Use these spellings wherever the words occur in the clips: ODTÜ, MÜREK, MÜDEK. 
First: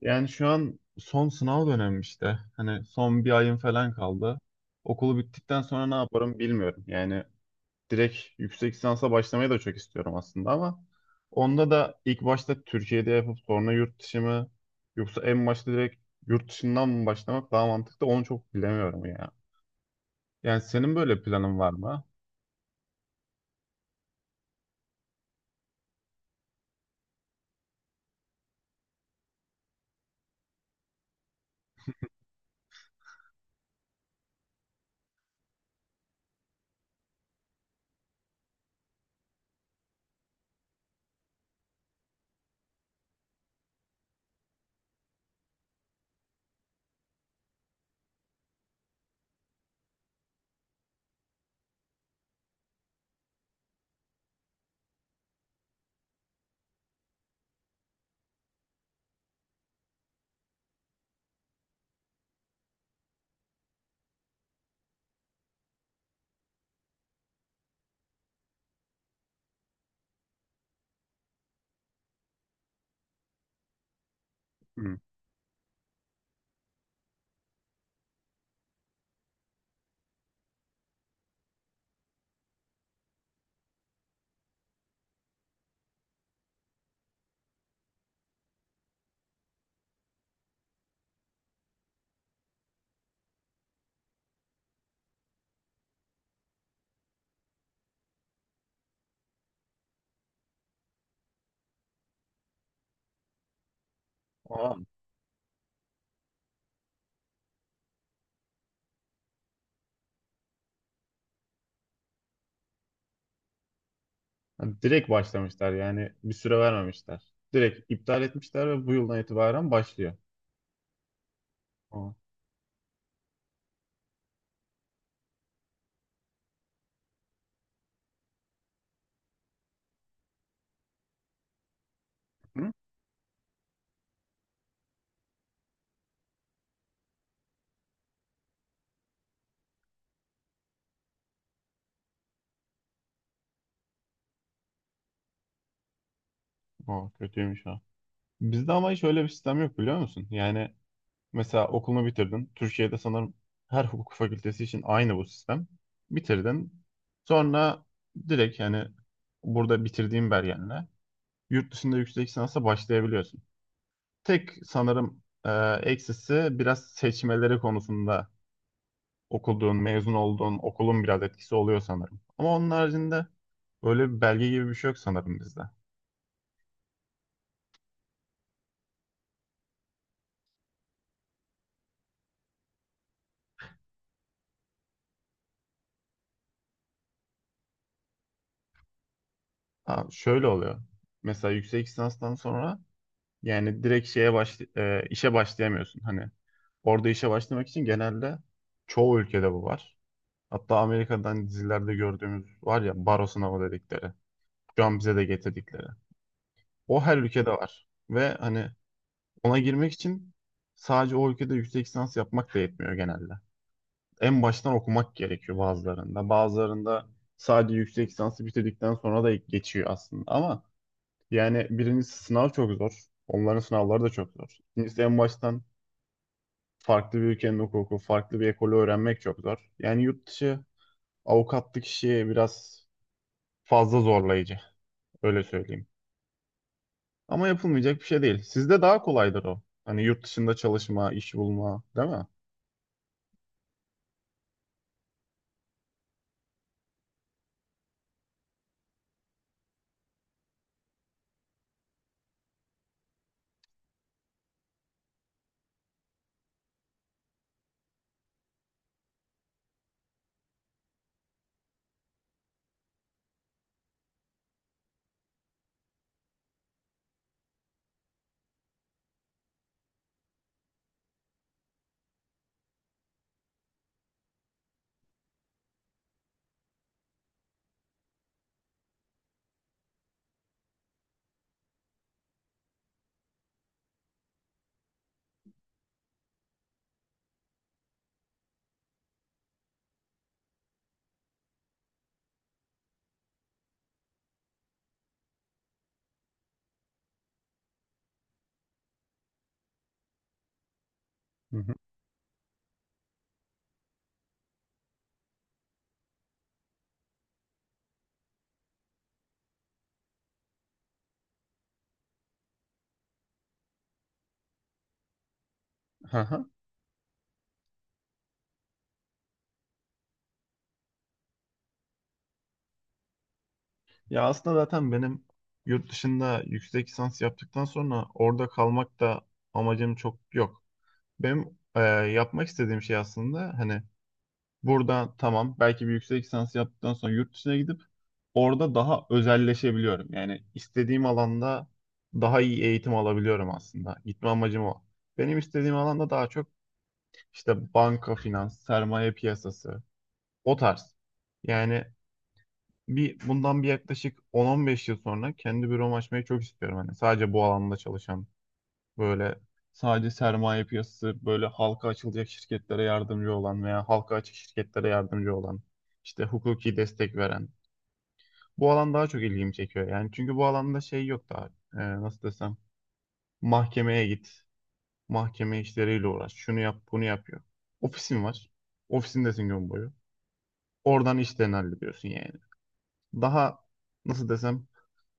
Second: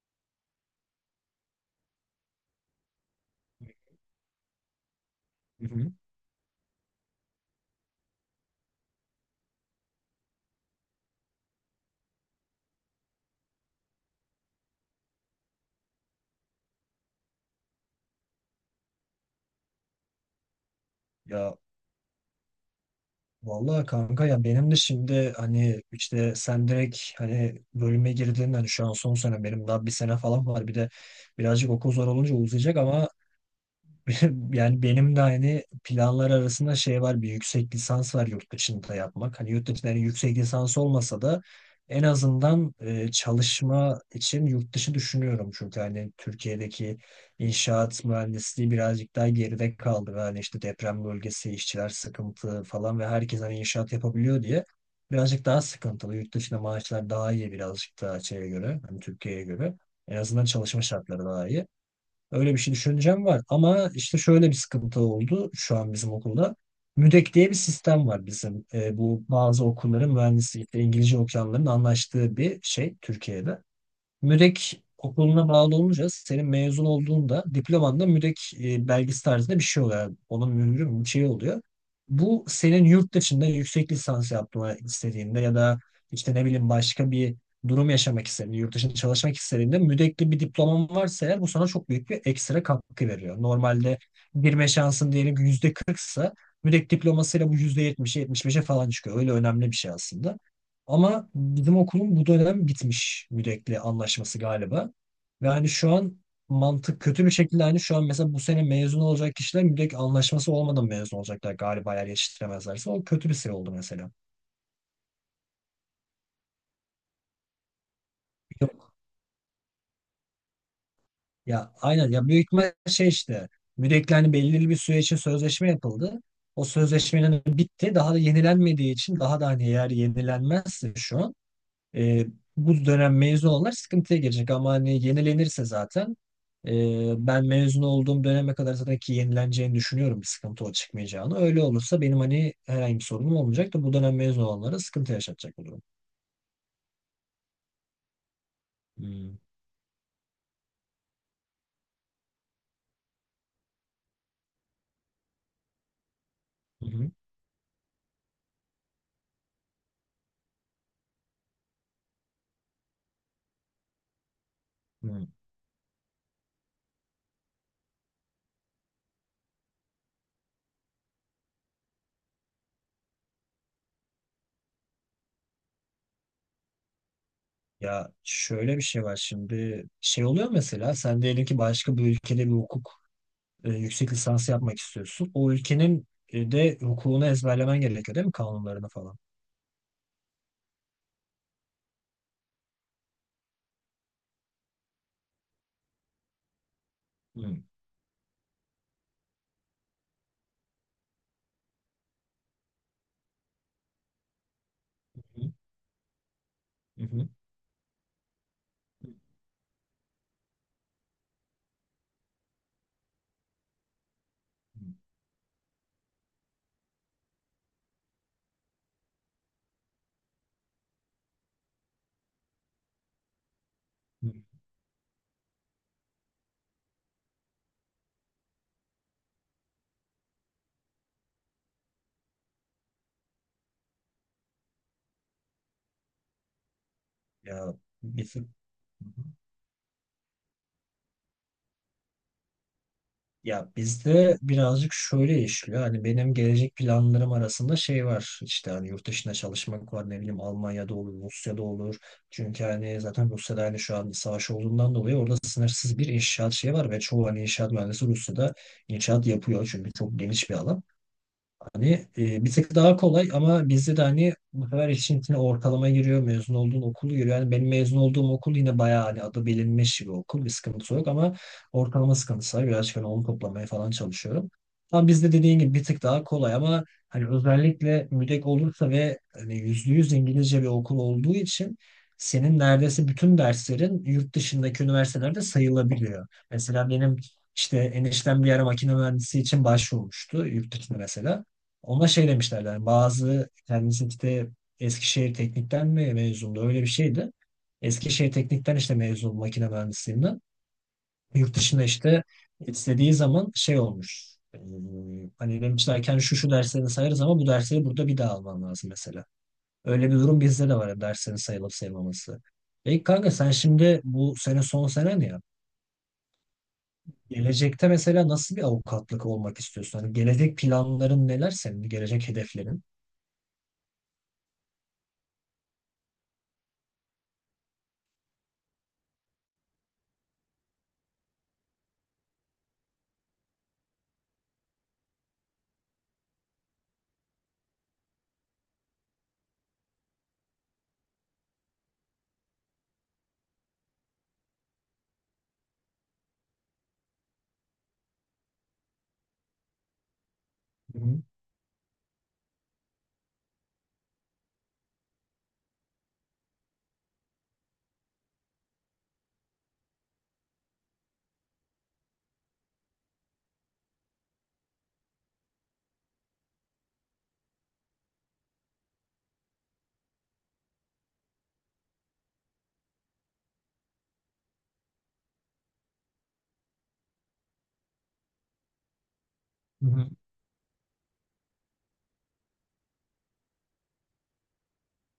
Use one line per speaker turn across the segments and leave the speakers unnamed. Yani şu an son sınav dönemim işte. Hani son bir ayım
Hı
falan kaldı. Okulu bittikten sonra
hı.
ne yaparım bilmiyorum. Yani direkt yüksek lisansa başlamayı da çok istiyorum aslında ama onda da ilk başta Türkiye'de yapıp sonra yurt dışı mı yoksa en başta direkt yurt dışından mı başlamak daha mantıklı onu çok bilemiyorum ya. Yani senin böyle
Ya
planın var mı?
vallahi kanka ya benim de şimdi hani işte sen direkt hani bölüme girdin hani şu an son sene benim daha bir sene falan var bir de birazcık okul zor olunca uzayacak ama Yani benim de hani planlar arasında şey var bir yüksek lisans var yurt dışında yapmak. Hani yurt dışında yani yüksek lisans olmasa da en azından çalışma için yurt dışı düşünüyorum. Çünkü hani Türkiye'deki inşaat mühendisliği birazcık daha geride kaldı. Ve hani işte deprem bölgesi, işçiler sıkıntı falan ve herkes hani inşaat yapabiliyor diye birazcık daha sıkıntılı. Yurt dışında maaşlar daha iyi birazcık daha şeye göre, hani Türkiye'ye göre. En azından çalışma şartları daha iyi. Öyle bir şey düşüneceğim var. Ama işte şöyle bir sıkıntı oldu şu an bizim okulda. MÜDEK diye bir sistem var bizim. Bu bazı okulların mühendislikte İngilizce okuyanların anlaştığı bir şey Türkiye'de. MÜREK
Hı.
okuluna bağlı olunca senin mezun olduğunda diplomanda MÜREK belgesi tarzında bir şey oluyor. Yani onun mührü mü, bir şey oluyor. Bu senin yurt dışında yüksek lisans yapmanı istediğinde ya da işte ne bileyim başka bir durum yaşamak istediğinde, yurt dışında çalışmak istediğinde mürekli bir diploman varsa eğer bu sana çok büyük bir ekstra katkı veriyor. Normalde girme şansın diyelim ki %40'sa müdek diplomasıyla bu %70'e 75'e falan çıkıyor. Öyle önemli bir şey aslında. Ama bizim okulun bu dönem bitmiş müdekli anlaşması
Aa,
galiba. Ve hani şu an mantık kötü bir şekilde hani şu an mesela bu sene mezun olacak kişiler müdek anlaşması olmadan mezun olacaklar galiba eğer yetiştiremezlerse. O kötü bir şey oldu mesela.
hani direkt başlamışlar yani bir süre vermemişler. Direkt iptal etmişler ve
Yok.
bu yıldan itibaren başlıyor.
Ya aynen
Aa.
ya büyük ihtimal şey işte müdekli hani belirli bir süre için sözleşme yapıldı. O sözleşmenin bitti. Daha da yenilenmediği için daha da hani eğer yenilenmezse şu an E,
Hı?
bu dönem mezun olanlar sıkıntıya girecek ama hani yenilenirse zaten ben mezun olduğum döneme kadar zaten ki yenileneceğini düşünüyorum bir sıkıntı o çıkmayacağını. Öyle olursa benim hani herhangi bir sorunum olmayacak da bu dönem mezun olanlara sıkıntı yaşatacak bu durum.
Aa, kötüymüş ha. Bizde ama hiç öyle bir
Hmm.
sistem yok biliyor musun? Yani mesela okulunu bitirdin. Türkiye'de sanırım her hukuk fakültesi için aynı bu sistem. Bitirdin.
Hı hı.
Sonra direkt yani burada bitirdiğin belgenle yurt dışında yüksek lisansa başlayabiliyorsun. Tek sanırım
Hmm.
eksisi biraz seçmeleri konusunda okuduğun, mezun olduğun okulun biraz etkisi oluyor sanırım. Ama onun haricinde öyle bir belge gibi bir şey yok sanırım bizde.
Ya şöyle bir şey var şimdi şey oluyor mesela sen diyelim ki başka bir ülkede bir hukuk yüksek lisansı yapmak istiyorsun. O ülkenin de hukukunu ezberlemen gerekiyor değil mi kanunlarını falan?
Ha, şöyle oluyor. Mesela yüksek lisanstan sonra yani direkt işe başlayamıyorsun. Hani orada işe
Hı hı.
başlamak için genelde çoğu ülkede bu var. Hatta Amerika'dan dizilerde gördüğümüz var ya baro sınavı dedikleri. Şu an bize de getirdikleri. O
Hı
her
hı.
ülkede var. Ve hani ona girmek için sadece o ülkede yüksek lisans yapmak da yetmiyor genelde. En baştan
Hı
okumak gerekiyor bazılarında. Bazılarında sadece yüksek lisansı bitirdikten sonra da geçiyor aslında. Ama yani birincisi sınav çok zor. Onların sınavları da
hı.
çok zor. İkincisi en baştan farklı bir ülkenin hukuku, farklı bir ekolü öğrenmek çok zor. Yani yurt dışı avukatlık işi biraz fazla zorlayıcı, öyle söyleyeyim. Ama
Ya
yapılmayacak bir şey değil.
bizim
Sizde daha kolaydır o. Hani yurt dışında çalışma, iş bulma, değil mi?
ya bizde birazcık şöyle işliyor. Hani benim gelecek planlarım arasında şey var. İşte hani yurt dışına çalışmak var. Ne bileyim Almanya'da olur, Rusya'da olur. Çünkü hani zaten Rusya'da hani şu an bir savaş olduğundan dolayı orada sınırsız bir inşaat şeyi var ve çoğu hani inşaat mühendisi Rusya'da inşaat yapıyor. Çünkü çok geniş bir alan. Hani bir tık daha kolay ama bizde de hani bu sefer işin içine ortalama giriyor, mezun olduğun okulu giriyor. Yani benim mezun olduğum okul yine bayağı hani adı bilinmiş bir okul, bir sıkıntısı yok ama ortalama sıkıntısı var. Birazcık hani onu toplamaya falan çalışıyorum. Ama bizde dediğin gibi bir tık daha kolay ama hani özellikle müdek olursa ve hani %100 İngilizce bir okul olduğu için senin neredeyse bütün derslerin yurt dışındaki üniversitelerde sayılabiliyor. Mesela benim işte eniştem bir yere makine mühendisi için başvurmuştu yurt dışında mesela. Ona şey demişlerdi. Yani bazı kendisi işte Eskişehir Teknik'ten mi mezundu? Öyle bir şeydi. Eskişehir Teknik'ten işte mezun makine mühendisliğinden. Yurt
Hı hı.
dışında işte istediği zaman şey olmuş. Hani demişlerken şu şu derslerini sayarız ama bu dersleri burada bir daha alman lazım mesela. Öyle bir durum bizde de var ya, derslerin sayılıp sayılmaması. Peki kanka sen şimdi bu sene son senen ya.
Hı hı.
Gelecekte mesela nasıl bir avukatlık olmak istiyorsun? Hani gelecek planların neler senin? Gelecek hedeflerin?
Ya aslında zaten benim yurt dışında yüksek lisans yaptıktan sonra orada kalmak da amacım çok yok. Benim yapmak istediğim şey aslında hani buradan tamam belki bir yüksek lisans yaptıktan sonra yurt dışına gidip orada daha özelleşebiliyorum. Yani istediğim alanda daha iyi eğitim alabiliyorum aslında. Gitme amacım o. Benim istediğim alanda daha çok işte banka, finans, sermaye piyasası o tarz.
Hı
Yani bundan yaklaşık 10-15 yıl sonra kendi büromu açmayı çok istiyorum. Hani sadece bu alanda çalışan böyle sadece sermaye piyasası böyle halka açılacak şirketlere yardımcı olan veya halka açık şirketlere yardımcı olan işte hukuki destek veren bu alan daha çok ilgimi çekiyor. Yani çünkü bu alanda şey yok daha. Nasıl desem. Mahkemeye git. Mahkeme işleriyle uğraş. Şunu yap, bunu yap yok. Ofisin var. Ofisindesin gün boyu.
hı.
Oradan işlerini hallediyorsun yani. Daha nasıl desem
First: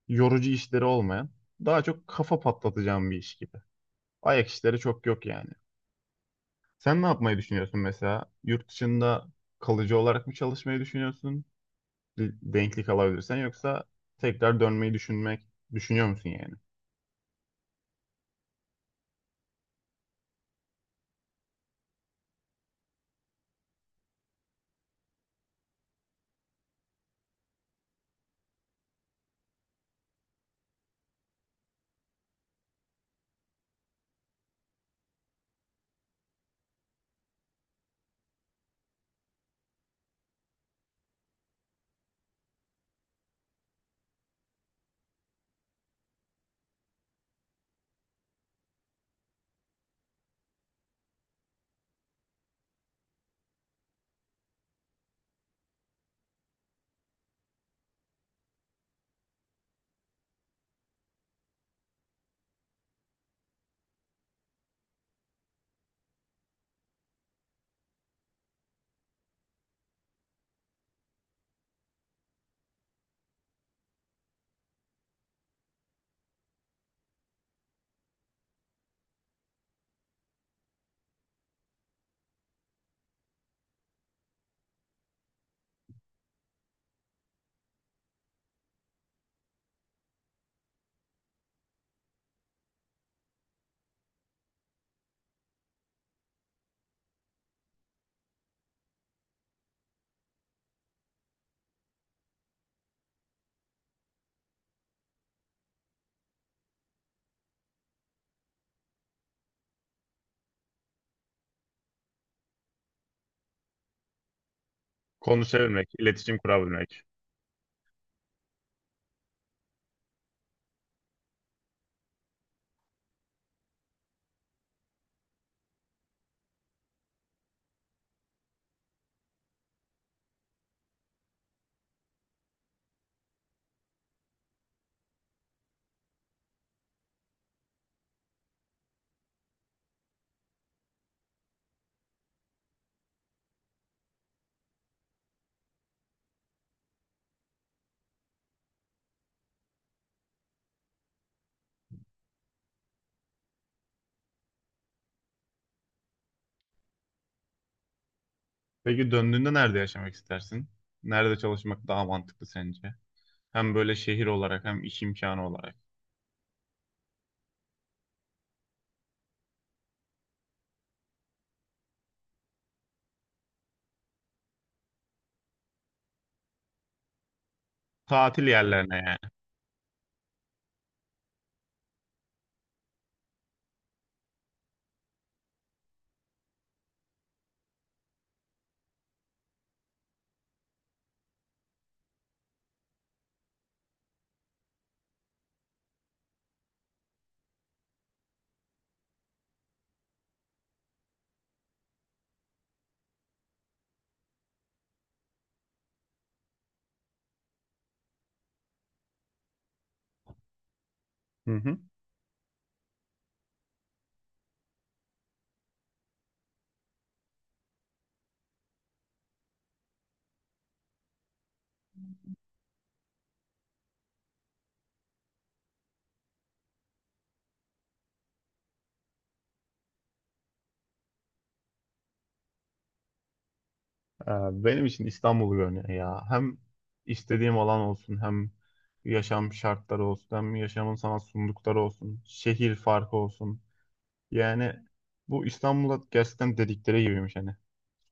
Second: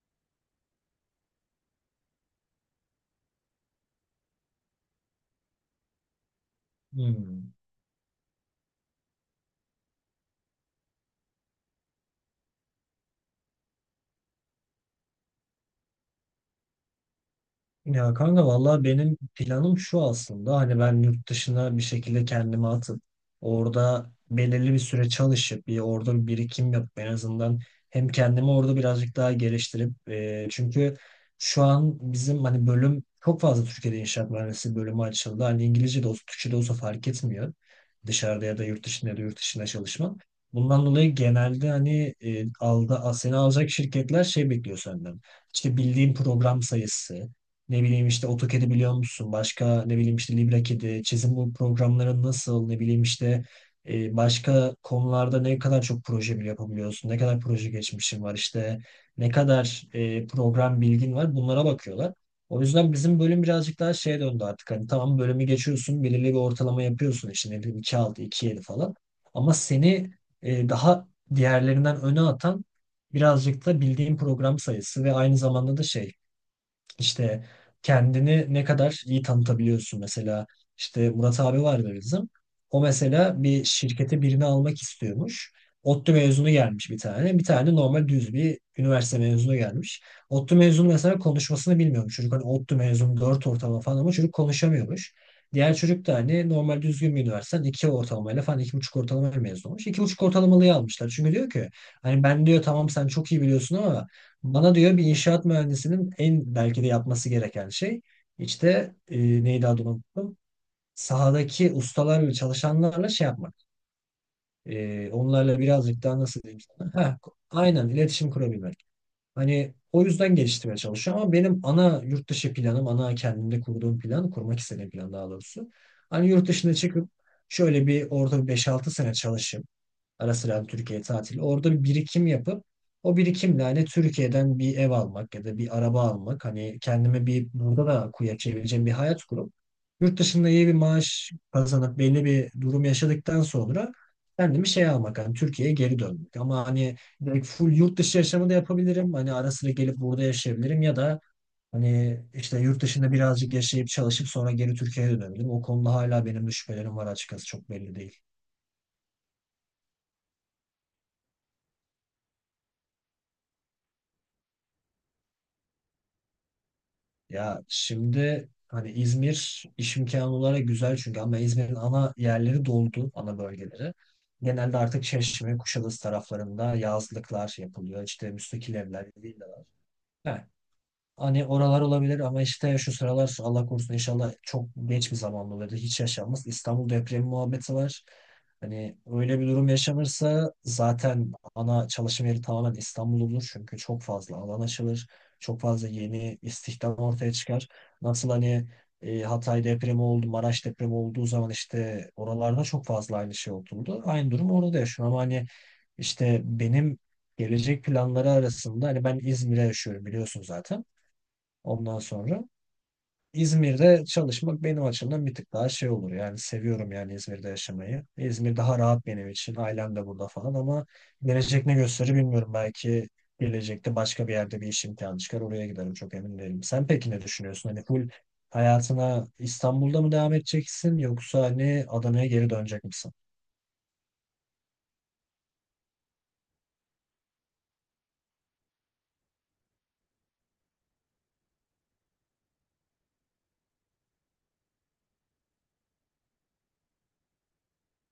yorucu işleri olmayan, daha çok kafa patlatacağım bir iş gibi. Ayak işleri çok yok yani. Sen ne yapmayı
Hmm.
düşünüyorsun mesela? Yurt dışında kalıcı olarak mı çalışmayı düşünüyorsun? Denklik alabilirsen yoksa tekrar dönmeyi düşünmek düşünüyor musun yani?
Ya kanka vallahi benim planım şu aslında hani ben yurt dışına bir şekilde kendimi atıp orada belirli bir süre çalışıp bir orada bir birikim yapıp en azından hem kendimi orada birazcık daha geliştirip çünkü şu an bizim hani bölüm çok fazla Türkiye'de inşaat mühendisliği bölümü açıldı. Hani İngilizce de olsa Türkçe de olsa fark etmiyor. Dışarıda ya da yurt dışında çalışma. Bundan dolayı genelde hani seni alacak şirketler şey bekliyor senden. İşte bildiğin program sayısı, ne bileyim işte AutoCAD'i biliyor musun? Başka ne bileyim işte LibreCAD'i, çizim bu programları nasıl? Ne bileyim işte başka konularda ne kadar çok proje bile yapabiliyorsun? Ne kadar proje geçmişin var? İşte ne kadar program bilgin var? Bunlara bakıyorlar. O yüzden bizim bölüm birazcık daha şeye döndü artık. Hani tamam bölümü geçiyorsun, belirli bir ortalama yapıyorsun. İşte ne bileyim 2,6, 2,7 falan. Ama seni daha diğerlerinden öne atan birazcık da bildiğin program sayısı ve aynı zamanda da şey işte kendini ne kadar iyi tanıtabiliyorsun. Mesela işte Murat abi vardı bizim. O mesela bir şirkete birini almak istiyormuş. ODTÜ mezunu gelmiş bir tane. Bir tane normal düz bir üniversite mezunu gelmiş. ODTÜ mezunu mesela konuşmasını bilmiyormuş. Çocuk hani ODTÜ mezunu dört ortalama falan ama çocuk konuşamıyormuş. Diğer çocuk da hani normal düzgün bir üniversiteden 2 ortalamayla falan 2,5 ortalama mezun olmuş. 2,5 ortalamalıyı almışlar. Çünkü diyor ki hani ben diyor tamam sen çok iyi biliyorsun ama bana diyor bir inşaat mühendisinin en belki de yapması gereken şey işte neydi adını unuttum. Sahadaki ustalarla çalışanlarla şey yapmak. Onlarla
Konuşabilmek,
birazcık daha
iletişim
nasıl diyeyim sana.
kurabilmek.
Heh, aynen iletişim kurabilmek. Hani o yüzden geliştirmeye çalışıyorum ama benim ana yurt dışı planım, ana kendimde kurduğum plan, kurmak istediğim plan daha doğrusu. Hani yurt dışına çıkıp şöyle bir orada 5-6 sene çalışıp ara sıra Türkiye tatili. Orada bir birikim yapıp o birikimle hani Türkiye'den bir ev almak ya da bir araba almak. Hani kendime bir burada da kuya çevireceğim bir hayat kurup yurt dışında iyi bir maaş kazanıp belli bir durum yaşadıktan sonra kendimi şey almak hani Türkiye'ye geri dönmek. Ama hani direkt full yurt dışı yaşamı da yapabilirim. Hani ara sıra gelip burada yaşayabilirim ya da hani işte yurt dışında birazcık yaşayıp çalışıp sonra geri Türkiye'ye dönebilirim. O konuda hala benim de şüphelerim var açıkçası çok belli değil.
Peki döndüğünde nerede yaşamak istersin? Nerede çalışmak daha mantıklı sence? Hem böyle şehir olarak hem iş imkanı olarak.
Ya şimdi hani İzmir iş imkanı olarak güzel çünkü ama İzmir'in ana yerleri doldu, ana bölgeleri. Genelde artık Çeşme, Kuşadası taraflarında yazlıklar yapılıyor. İşte
Tatil
müstakil
yerlerine
evler,
yani.
villalar. Heh. Hani oralar olabilir ama işte şu sıralar Allah korusun inşallah çok geç bir zamanda olur. Hiç yaşanmaz. İstanbul depremi muhabbeti var. Hani öyle bir durum yaşanırsa zaten ana çalışma yeri tamamen İstanbul olur. Çünkü çok fazla alan açılır. Çok fazla yeni istihdam ortaya çıkar. Nasıl hani Hatay depremi oldu, Maraş depremi olduğu zaman işte oralarda çok fazla aynı şey oldu. Aynı durum orada da yaşanıyor ama hani işte benim gelecek planları arasında hani ben İzmir'e yaşıyorum biliyorsun zaten.
Hı hı.
Ondan sonra İzmir'de çalışmak benim açımdan bir tık daha şey olur. Yani seviyorum yani İzmir'de yaşamayı. İzmir daha rahat benim için. Ailem de burada falan ama gelecek ne gösterir bilmiyorum. Belki gelecekte başka bir yerde bir iş imkanı çıkar. Oraya giderim çok emin değilim. Sen peki ne düşünüyorsun? Hani full hayatına İstanbul'da mı devam edeceksin yoksa hani Adana'ya geri dönecek misin?
Benim için İstanbul görünüyor ya. Hem istediğim alan olsun hem yaşam şartları olsun hem yaşamın sana sundukları olsun. Şehir farkı olsun. Yani bu İstanbul'a gerçekten dedikleri gibiymiş hani.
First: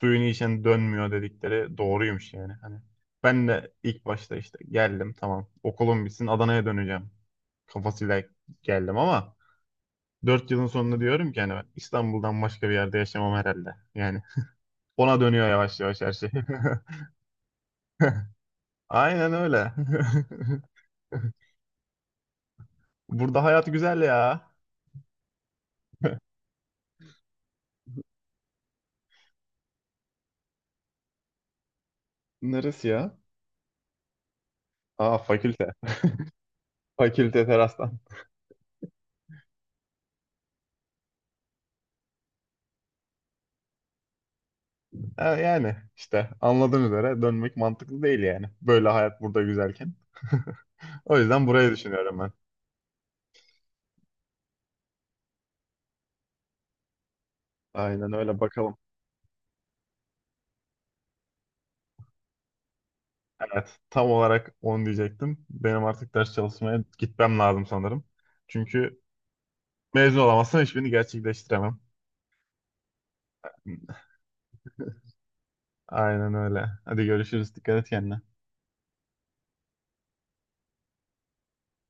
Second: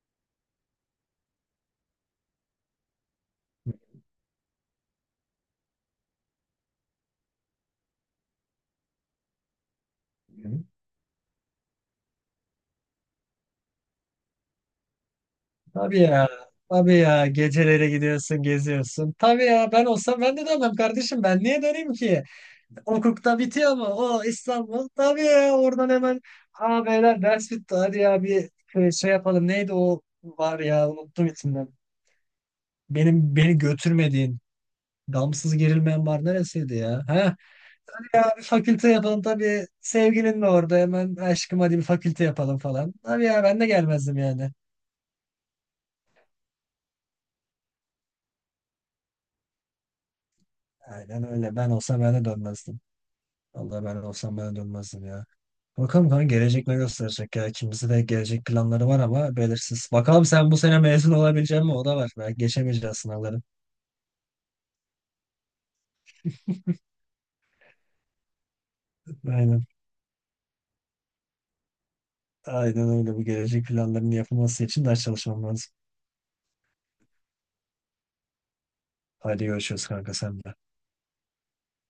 Suyunu içen dönmüyor dedikleri doğruymuş yani. Hani ben de ilk başta işte geldim tamam okulum bitsin Adana'ya döneceğim kafasıyla geldim ama dört
Hı.
yılın sonunda diyorum ki hani ben İstanbul'dan başka bir yerde yaşamam herhalde. Yani ona dönüyor yavaş
Tabii
yavaş her
ya.
şey.
Tabii ya. Gecelere gidiyorsun, geziyorsun.
Aynen
Tabii ya
öyle.
ben olsam ben de dönmem kardeşim. Ben niye döneyim ki? Hukukta
Burada hayat
bitiyor mu?
güzel
O
ya.
İstanbul. Tabii ya oradan hemen Aa beyler ders bitti. Hadi ya bir şey yapalım. Neydi o var ya unuttum isimden.
Neresi ya?
Benim beni götürmediğin
Aa
damsız
fakülte.
gerilmeyen var neresiydi ya? Ha?
Fakülte terastan.
Bir fakülte yapalım tabii. Sevgilin de orada hemen aşkım hadi bir fakülte yapalım falan. Tabii ya ben de gelmezdim yani.
Ha, yani işte anladığın üzere dönmek mantıklı değil yani. Böyle hayat burada güzelken. O
Aynen
yüzden
öyle. Ben
burayı
olsam ben
düşünüyorum.
de dönmezdim. Vallahi ben olsam ben de dönmezdim ya. Bakalım kanka gelecek ne gösterecek ya. İkimizin de
Aynen öyle
gelecek
bakalım.
planları var ama belirsiz. Bakalım sen bu sene mezun olabilecek mi? O da var. Belki geçemeyeceğiz sınavları.
Evet, tam olarak onu diyecektim. Benim artık ders çalışmaya gitmem lazım sanırım. Çünkü
Aynen.
mezun olamazsam hiçbirini gerçekleştiremem.
Aynen öyle. Bu gelecek planlarının yapılması için ders çalışmam lazım.
Aynen öyle. Hadi görüşürüz. Dikkat et kendine.
Hadi görüşürüz kanka sen de.